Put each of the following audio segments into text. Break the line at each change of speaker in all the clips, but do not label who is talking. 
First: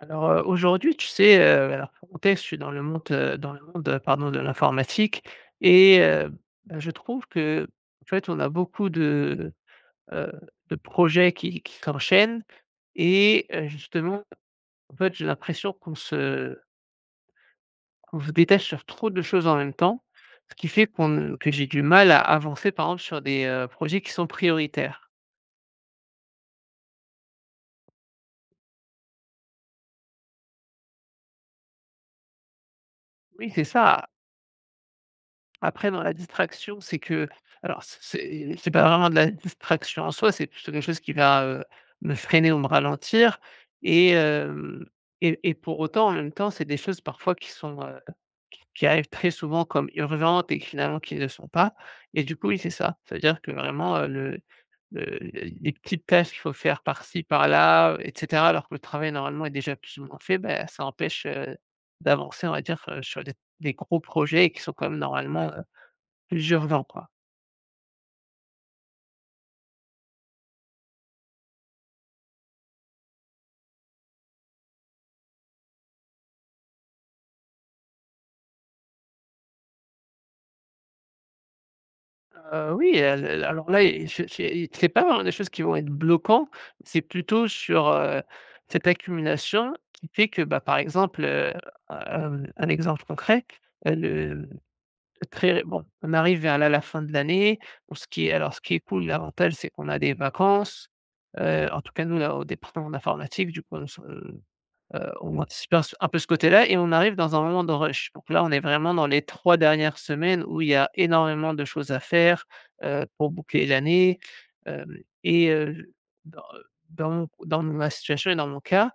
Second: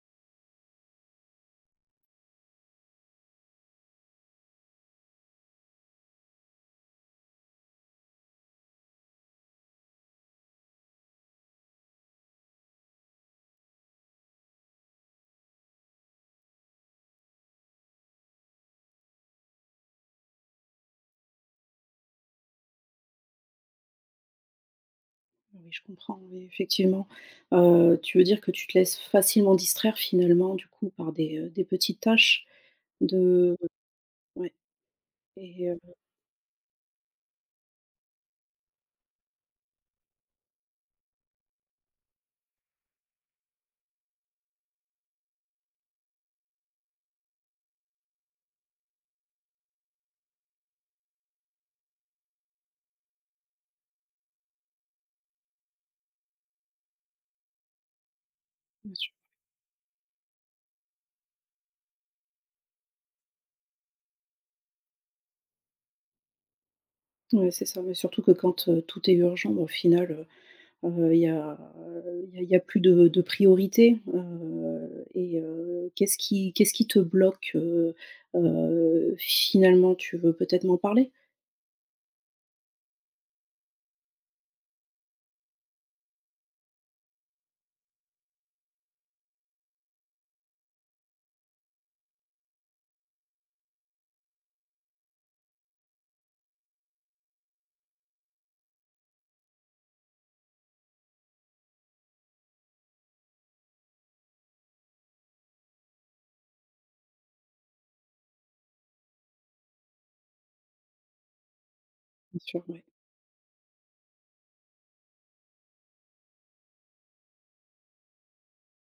Alors, heu, aujourd'hui tu sais, heu, oui alors quand est-ce je suis dans le monte dans le monde pardon de l'informatique et heu, bah, je trouve qu'en fait on a beaucoup de, heu, de projets qui qui s'enchaînent et heu, justement en fait, j'ai l'impression qu'on se qu'on se détache sur trop de choses en même temps, ce qui fait qu'on ne que j'ai du mal à avancer, par exemple, sur des, heu, projets qui sont prioritaires.
Oui, je comprends oui, effectivement. Heu, tu veux dire que tu te laisses facilement distraire finalement du coup par des, heu, des petites tâches
Oui,
de
c'est ça.
ouais et heu
Après dans la distraction, c'est que alors c c'est c'est pas vraiment de la distraction en soi, c'est plutôt quelque chose qui va, heu, me freiner ou me ralentir et hem, et et pour autant en même temps, c'est des choses parfois qui sont, heu, qui qui arrivent très souvent comme urgentes et finalement qui le sont pas et du coup oui, c'est ça, ça veut dire que vraiment, heu, le le les les petites tâches qu'il faut faire par-ci par-là et cetera alors que le
Bien sûr.
travail normalement est déjà plus ou moins fait, beh, ça empêche, heu, d'avancer on va dire sur des des gros projets qui sont quand même normalement, heu, plus urgents quoi.
Ouais, c'est ça, ouais surtout que quand tout est urgent mais au final, heu, il y a il y a il y a plus de de priorité, heu et heu, qu'est-ce qui qu'est-ce qui te bloque? Heu heu, finalement tu veux peut-être m'en parler?
Heu, oui al al alors là, il je j'ai et c'est pas vraiment des choses qui vont être bloquants, c'est plutôt sur, heu, cette accumulation qui fait que, bah, par exemple, heu, hem un exemple concret, heu, le le très et bon on arrive vers la la fin de l'année. Pour ce qui est alors ce qui est cool, l'avantage c'est qu'on a des vacances. Heu, en tout cas nous à au département d'informatique du coup on se, heu, on anticipait s un peu ce côté-là et on arrive dans un moment de rush. Donc là, on est vraiment dans les 3 dernières semaines où il y a énormément de choses à
Bien
faire,
sûr, oui.
heu, pour boucler l'année. Hem et heu, dans, heu, dans mon dans ma situation et dans mon cas,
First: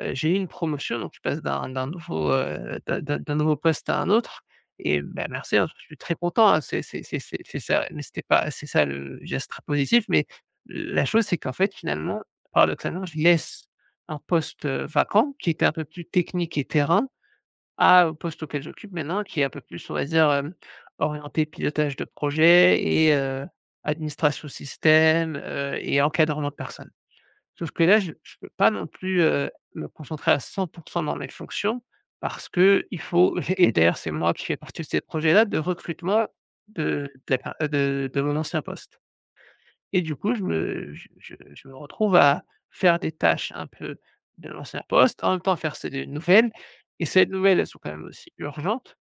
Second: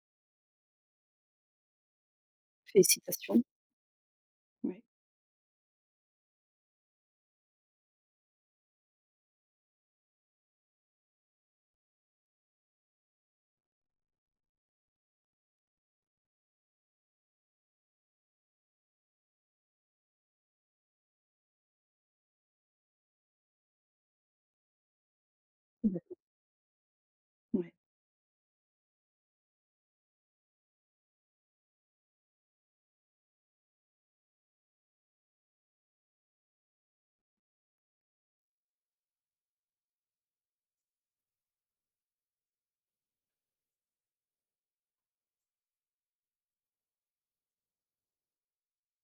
heu, j'ai eu une promotion donc je passe d'un d'un nouveau, heu, d'un d'un d'un
Félicitations.
nouveau poste à un autre
Oui.
et bah merci hein, je suis très content hein, c'est c'est c'est c'est c'est ça, ouais. Mais c'était pas c'est ça le geste très positif, mais la chose c'est qu'en fait finalement paradoxalement, je laisse un poste, heu, vacant qui est un peu plus technique et terrain, à un poste auquel j'occupe maintenant qui est un peu plus on va dire, hem, orienté pilotage de projet et heu, administration système, heu et
[unintelligible]
encadrement de personne. Sauf
Ouais.
que là, je je peux pas non plus, heu, me concentrer à 100 % dans mes fonctions parce qu'il faut et et d'ailleurs c'est moi qui fais partie de ces projets-là de recrutement de de la per heu, de de mon ancien poste et du coup, je me je je je me retrouve à faire des tâches un peu de l'ancien poste, en même temps faire ceux des nouvelles et ces nouvelles, elles sont quand même aussi urgentes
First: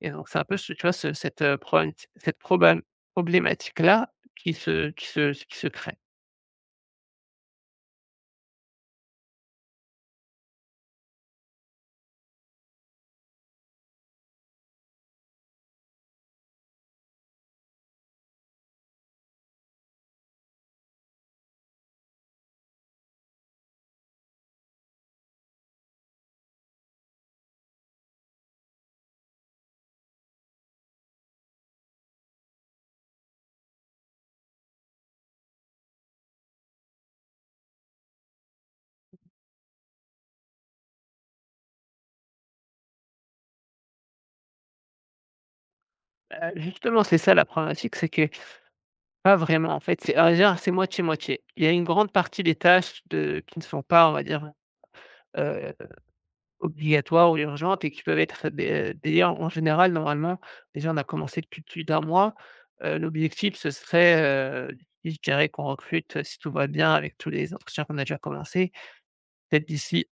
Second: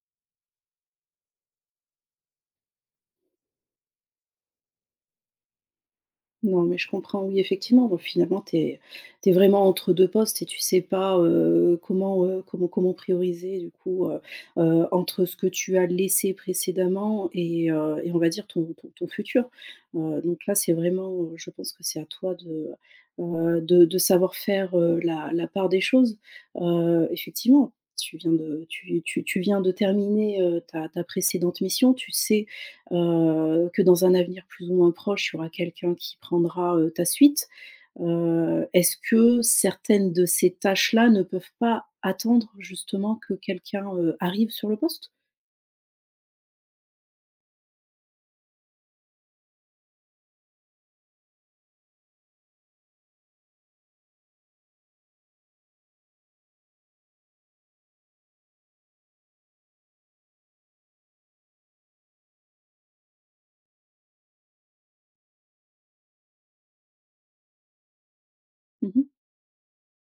et donc, c'est un peu ce tu vois? Ce cette, heu, problématit cette probam problématique-là qui se qui se s qui se crée.
Non, mais je comprends. Oui, effectivement, donc finalement, tu es tu es vraiment entre 2 postes et tu sais pas, heu, comment, heu, comment comment prioriser, du coup, heu heu, entre ce que tu as laissé précédemment et heu, et on va dire ton ton ton futur. Heu, donc là, c'est vraiment, heu, je pense que c'est à toi de, heu, de de savoir faire, heu, la la part des choses. Heu, effectivement, tu viens de tu tu tu viens de terminer, heu, ta ta précédente mission. Tu sais, heu, que dans un avenir plus ou moins proche, il y aura quelqu'un qui prendra, heu, ta suite. Heu, est-ce que certaines de ces tâches-là ne peuvent pas attendre, justement que quelqu'un, heu, arrive sur le poste?
Bah, justement, c'est ça la problématique. C'est que pas vraiment, en fait. C'est à vrai dire c'est moitié-moitié. Il y a une grande partie des tâches de qui ne sont pas, on va dire, heu heu, obligatoires ou urgentes et qui peuvent être des, heu, des [unintelligible] en en général, normalement, déjà, on a commencé depuis plus d '1 mois. Heu, l'objectif, ce serait, heu, je dirais qu'on recrute, si tout va bien avec tous les entretiens qu'on a déjà commencés,
Mmh mh.
peut-être d'ici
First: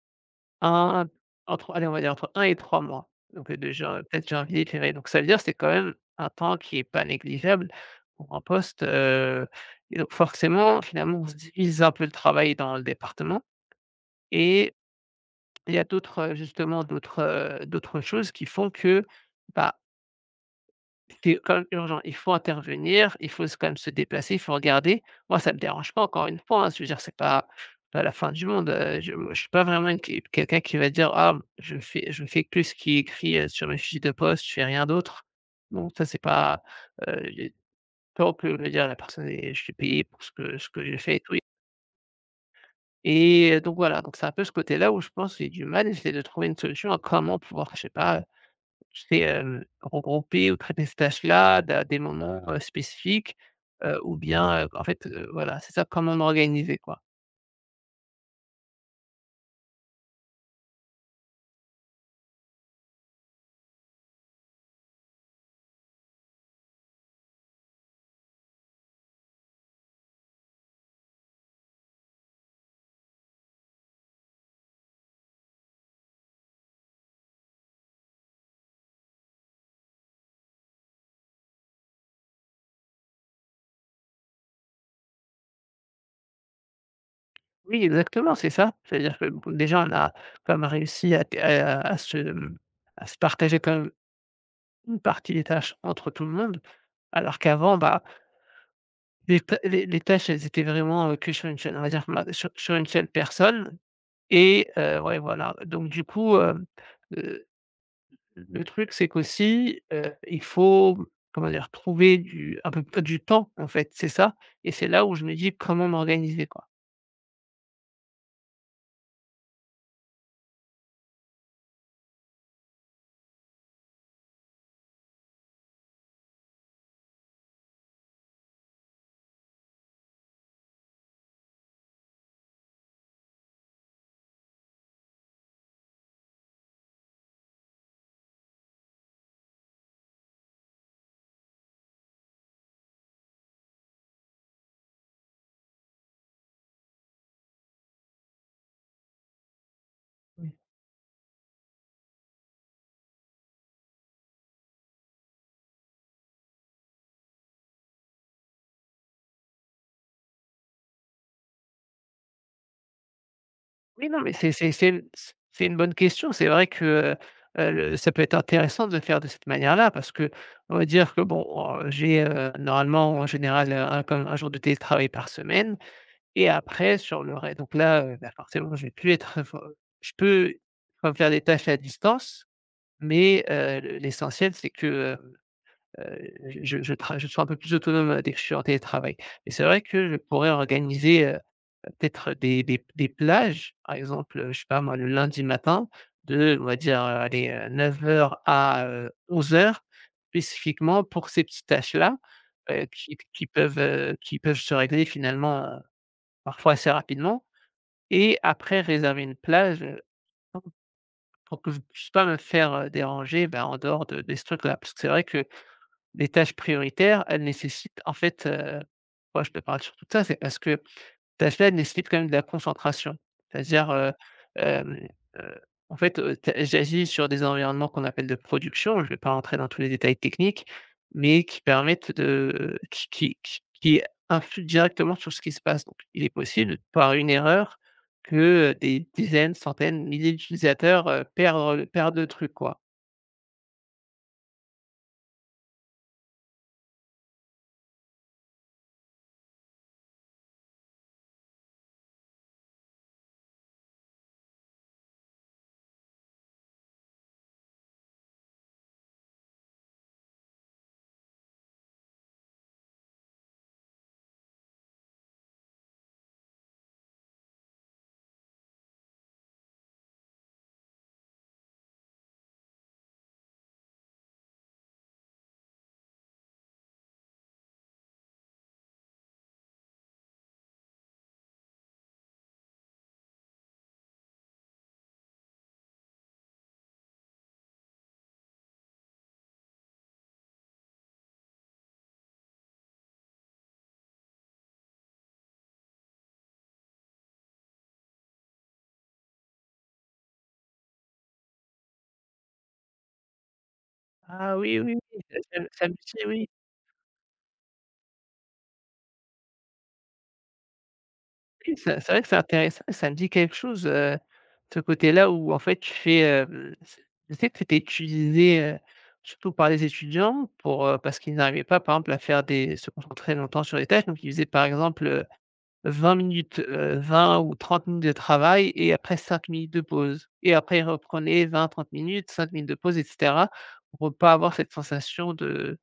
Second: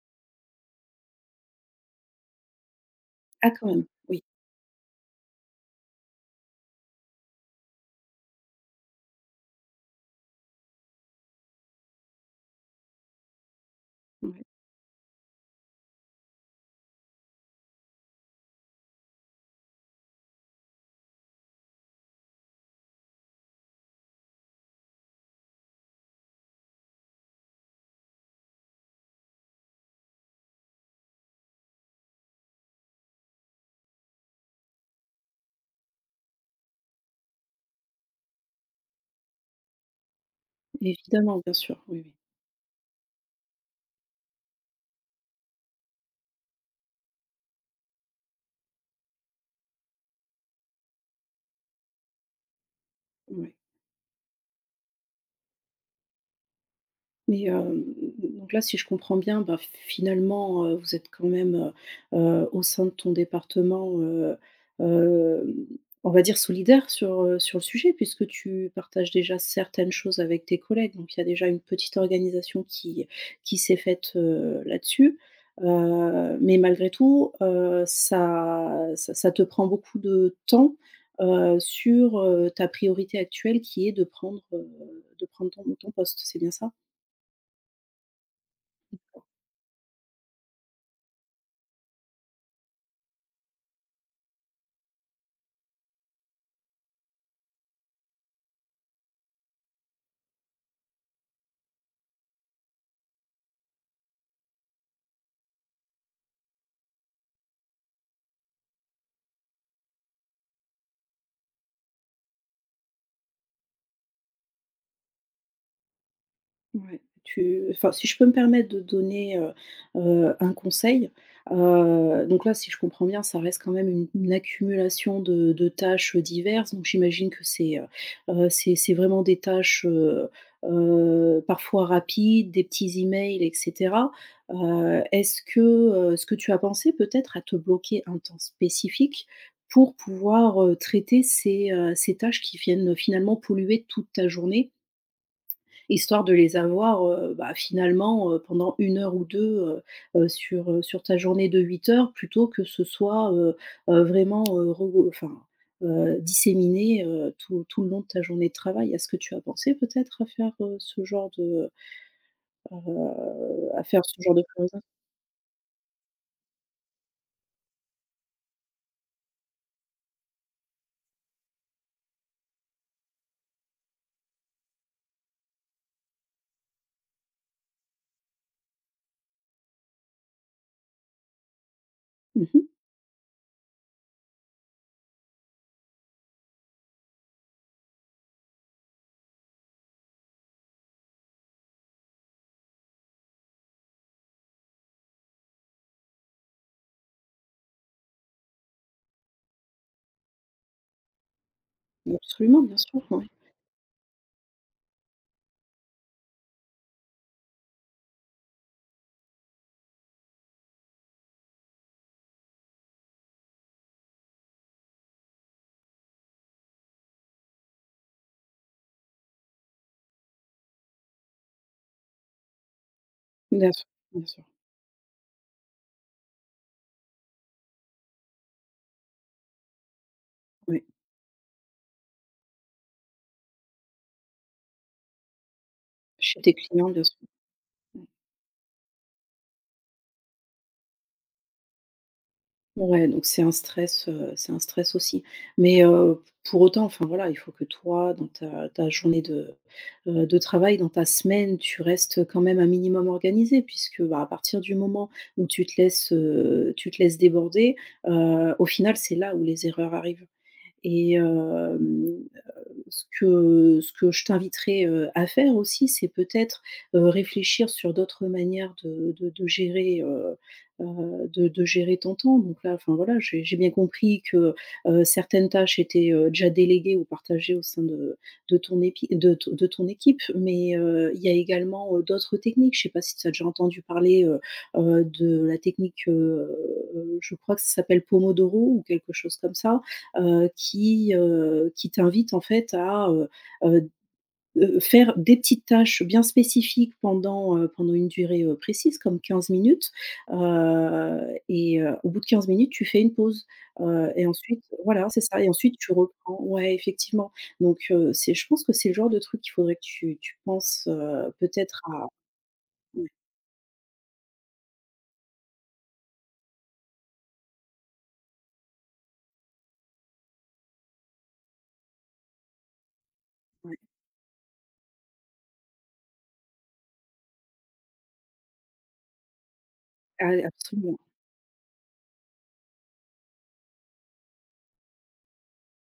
1, entre, allez on va dire entre 1 et 3 mois donc,
Ah
heu,
quand
de
même.
jan
Oui.
peut-être janvier de février, donc ça veut dire, c'est quand même un temps qui est pas négligeable pour un poste, heu et donc, forcément, finalement, on se divise un peu le travail dans le département
Ouais.
et il y a d'autres, heu, justement d'autres, heu, d'autres choses qui font que, bah qui est quand même urgent. Il faut intervenir, il faut s quand même se déplacer, il faut regarder. Moi, ça me dérange pas, encore une fois, hein, s je veux dire, c'est pas pas la fin du monde. Heu, je je suis pas vraiment qui quelqu'un qui va dire,: «Ah, je fais je fais que ce qui est écrit, heu, sur mes fiches de poste, je fais rien d'autre», donc, tu vois, c'est pas, heu, pas au plus [unintelligible] dire à la personne: «Et je suis payé pour ce que ce que j'ai fait», et tout i
Évidemment, bien sûr, oui, oui.
Et heu, donc voilà. Donc c'est un peu ce côté là où je pense j'ai du mal à essayer de trouver une solution à comment pouvoir enfin je sais pas, heu, tu sais hem, regrouper ou traiter ces tâches là da à des moments, heu, spécifiques,
Ouais.
heu, ou bien, heu, en fait, heu, voilà c'est ça, comment m'organiser quoi.
Mais hem, donc là si je comprends bien bah, f finalement, heu, vous êtes quand même, heu heu, au sein de ton département, heu, hem on va dire solidaires sur, heu, sur le sujet. Puisque tu partages déjà certaines choses avec tes collègues. Donc il y a déjà une petite organisation qui qui s'est faite, heu, là-dessus, heu. Mais malgré tout, heu, ça -ça ça te prend beaucoup de temps, heu, sur, heu, ta priorité actuelle, qui est de prendre, heu, de prendre ton ton poste. C'est bien ça?
Oui exactement c'est ça. C'est-à-dire que b déjà on a quand même réussi à t à à à se mmh, à se partager quand même une partie des tâches entre tout le monde, alors qu'avant bah les tâ les les tâches elles étaient vraiment, heu, que sur une seule on va dire bah, su sur une seule personne et heu, ouais voilà. Donc du coup hem, heu, l le truc c'est qu'aussi, heu, il faut m comment dire trouver du, un peu peu du temps en fait c'est ça et c'est là où je me dis: «Comment m'organiser, quoi?»
Ouais, tu enfin, si je peux me permettre de donner, heu heu, un conseil, heu, donc là, si je comprends bien, ça reste quand même une une accumulation de de tâches, heu, diverses. Donc j'imagine que c'est, heu heu, c'est c'est vraiment des tâches, heu heu parfois rapides. Des petits e-mails et cetera, heu, est-ce que, heu, est-ce que tu as pensé peut-être à te bloquer un temps spécifique? Pour pouvoir, heu, traiter ces, heu ces tâches qui viennent, heu, finalement polluer toute ta journée? Histoire de les avoir, heu, bah finalement, heu, pendant 1 heure ou 2 heu heu,
Oui.
sur, heu sur ta journée de 8 heures. Plutôt que ce soit, heu heu, vraiment, heu, regrou enfin, heu, disséminé heu, tout tout le long de ta journée de travail. Est-ce que tu as pensé peut-être à faire, heu, ce genre de, heu heu à faire
Oui non
ce
mais
genre de
c'est
choses?
c'est c'est l s c'est une bonne question. C'est vrai que, heu heu le ça peut être intéressant de le faire de cette manière là. Parce qu'on va dire que bon en j'ai, heu, normalement en général, heu, un comme un jour de télétravail par semaine et après sur le rè donc là, heu, ben forcément je vais plus être info je peux quand même faire des tâches à
Mmh
distance.
mh.
Mais, heu, l'essentiel c'est que, heu heu je je je trava je sois un peu plus autonome, heu, dès que je suis en télétravail. Et c'est vrai que je pourrais organiser, heu, peut-être des des p des plages par exemple, heu, je sais pas moi le lundi matin. De, on va dire, heu, allez, heu, 9:00 à heu, 11:00 spécifiquement pour ces petites tâches
Mais
là
absolument, bien
heu,
sûr
qui
ouais.
qui peuvent, heu, qui peuvent se régler finalement, heu, parfois assez rapidement et après réserver une plage, heu, en pour que je puisse pas me faire, heu, déranger ben, en dehors de de ce truc là. Parce que c'est vrai que les tâches prioritaires, elles nécessitent en fait heu moi je te parle surtout de ça, c'est parce que tâches là, elles nécessitent quand même de la concentration.
Bien sûr,
C'est-à-dire, heu,
bien sûr.
hem, heu, en fait, heu, tu as j'agis sur des environnements qu'on appelle de production, je vais pas rentrer dans tous les détails techniques.
Oui.
Mais qui permettent de qui qui qui qui influent directement sur ce qui se passe, donc il est
Chez tes
possible
clients bien su
par une erreur
mmh
que, heu, des dizaines, centaines, milliers d'utilisateurs, heu, perdre le perdent le truc, quoi.
Ouais donc c'est un stress, heu, c'est un stress aussi. Mais, heu, pour autant enfin voilà, il faut que toi dans ta ta journée de, heu, de travail, dans ta semaine. Tu restes quand même un minimum organisé, puisque bah, à partir du moment où tu te laisses, heu, tu te laisses déborder heu, au final, c'est là où les erreurs arrivent et hem, heu, ce que ce que je t'inviterai, heu, à faire aussi c'est peut-être, heu, réfléchir sur d'autres manières de de de gérer, heu heu, de de gérer ton temps. Donc là enfin voilà, j'ai j'ai bien compris que, heu heu, certaines tâches étaient, heu, déjà déléguées ou partagées au sein de de ton épi de t de ton équipe. Mais, heu, il y a également, heu, d'autres techniques. Je sais pas si tu as déjà entendu parler, heu heu, de la technique, heu. Je crois que ça s'appelle Pomodoro ou quelque chose comme ça, heu, qui, heu, qui t'invite en fait à, heu heu d heu, faire des petites tâches bien spécifiques. Pendant, heu, pendant une durée, heu, précise comme 15 minutes. Heu et heu, au bout de 15 minutes, tu fais une pause, heu, et
Ah
ensuite,
oui, oui!
voilà, c'est
Ca
ça et
ça
ensuite
ça
tu
aussi,
reprends
oui.
ouais, effectivement. Donc, heu, c'est je pense que c'est le genre de truc qu'il faudrait que tu tu penses, heu,
Oui,
peut-être
ça,
à
c'est vrai que c'est intéressant.
ouais.
Ça me dit quelque chose, heu, de ce côté là où en fait tu fais, heu, l c'est, je sais que c'était utilisé, heu, surtout par les étudiants. Pour, heu parce qu'ils n'arrivaient pas par exemple à faire des se concentrer longtemps
Ouais.
sur les tâches. Donc ils faisaient par exemple, heu, 20 minutes, heu, 20 ou 30 minutes de travail et après 5 minutes de pause.
Ah, et
Et après ils
absolument.
reprenaient 20 30 minutes, 5 minutes de pause et cetera. Pour pas avoir cette sensation de,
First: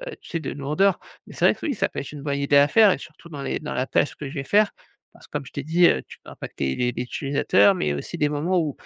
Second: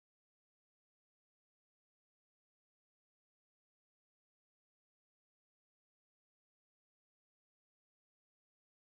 heu, tu sais de lourdeur. Mais c'est vrai que oui, ça peut être une bonne idée à faire et surtout dans les dans la tâche que je vais faire, parce que comme je t'ai dit, heu, tu peux impacter les les utilisateurs. Mais aussi des moments où,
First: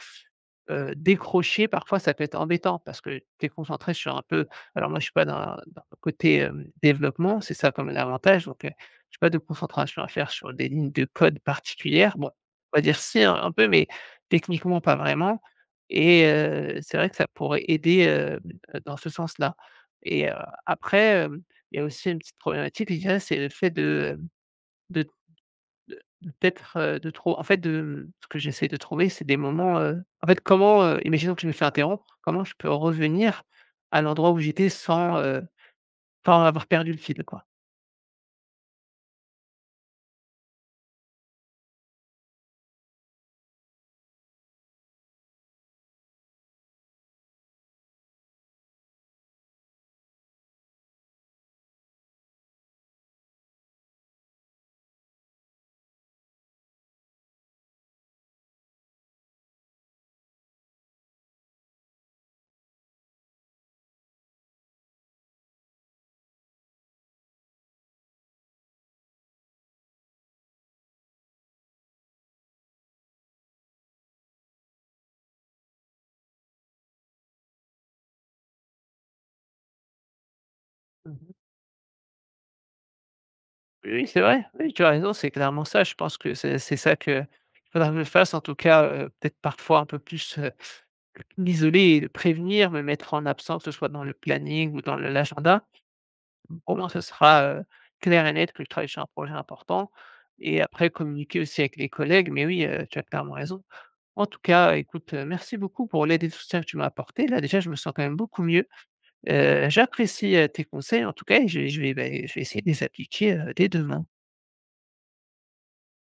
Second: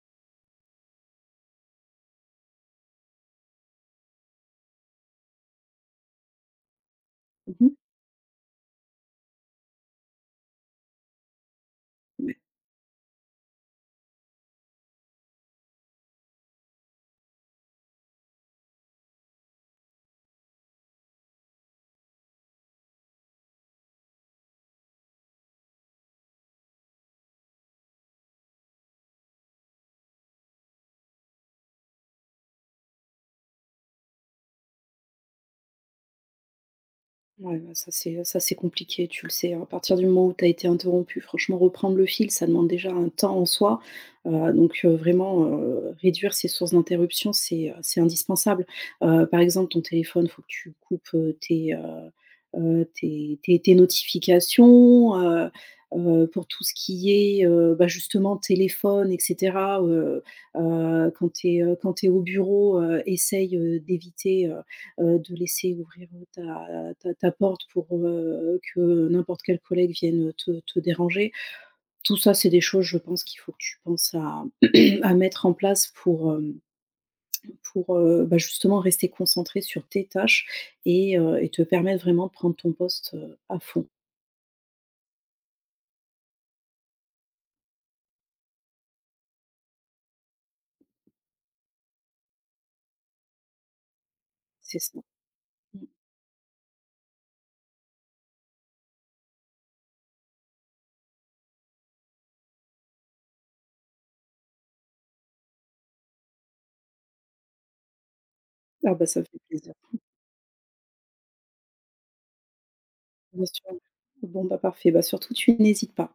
heu, décrocher parfois ça peut être embêtant. Parce que tu es concentré sur un peu alors moi je suis pas dans, dans le côté hem, développement c'est
Mmh
ça
mh.
quand même l'avantage. Donc, heu, j'ai pas de concentration à faire sur des lignes de codes particulières. Bon,
Mais
on va dire si un un peu mais techniquement pas vraiment et heu, c'est vrai que ça pourrait aider heu, d dans ce sens là et heu, après hem, il y a aussi une petite problématique. Déjà, c'est le fait de hem, de de peut-être, heu, de trop en fait, de ce que j'essaie de trouver, c'est des moments heu, en fait comment heu, imaginons que je me fais interrompre, comment je peux revenir à l'endroit où j'étais sans, heu, sans avoir perdu le fil quoi?
Ouais bah, ça c'est, heu ça c'est compliqué, tu le sais hein. À partir du moment où tu as été interrompu, franchement reprendre le fil, ça demande déjà un temps en soi, heu. Donc, heu, vraiment, heu, réduire ces sources d'interruption, c'est, heu, c'est indispensable, heu, par exemple ton téléphone. Faut que tu coupes, heu, tes, heu heu, tes tes tes notifications, heu heu, pour tout ce qui est, heu, bah justement téléphone et cetera. Heu heu, quand tu es, heu, quand tu es au bureau, heu, essaie, heu, d'éviter, heu heu, de laisser ouvrir, heu ta ta ta porte pour, heu, que n'importe quel collègue vienne, heu, te te déranger. Tout ça, c'est des choses je pense qu'il faut que tu penses à à mettre en place, pour hem pour, heu, bah justement rester concentré sur tes tâches
Mmh
et
mh.
heu et te permettre vraiment de prendre ton poste, heu, à fond.
Oui, oui c'est vrai. Oui, tu as raison, c'est clairement ça. Je pense que c'est c'est ça qu'il faudra que je fasse. En tout cas, heu, peut-être parfois un peu plus, heu, m'isoler et de prévenir, me mettre en absence que ce soit dans le planning
C'est
ou dans
ça.
le l'agenda
Mmh.
au moins ce sera, heu, clair et net que je travaille sur un projet important et après communiquer aussi avec les collègues mais oui, heu, tu as clairement raison. En tout cas, écoute, heu, merci beaucoup pour l'aide et le soutien que tu m'as apporté. Là déjà je me sens quand même beaucoup mieux.
Ah bah ça me fait
Heu,
plaisir.
j'apprécie, heu, tes conseils en tout cas et je vais je vais, beh je vais essayer de les appliquer
Bien
heu, dès
sûr.
demain.
Bon bah parfait, bah surtout, tu n'hésites pas.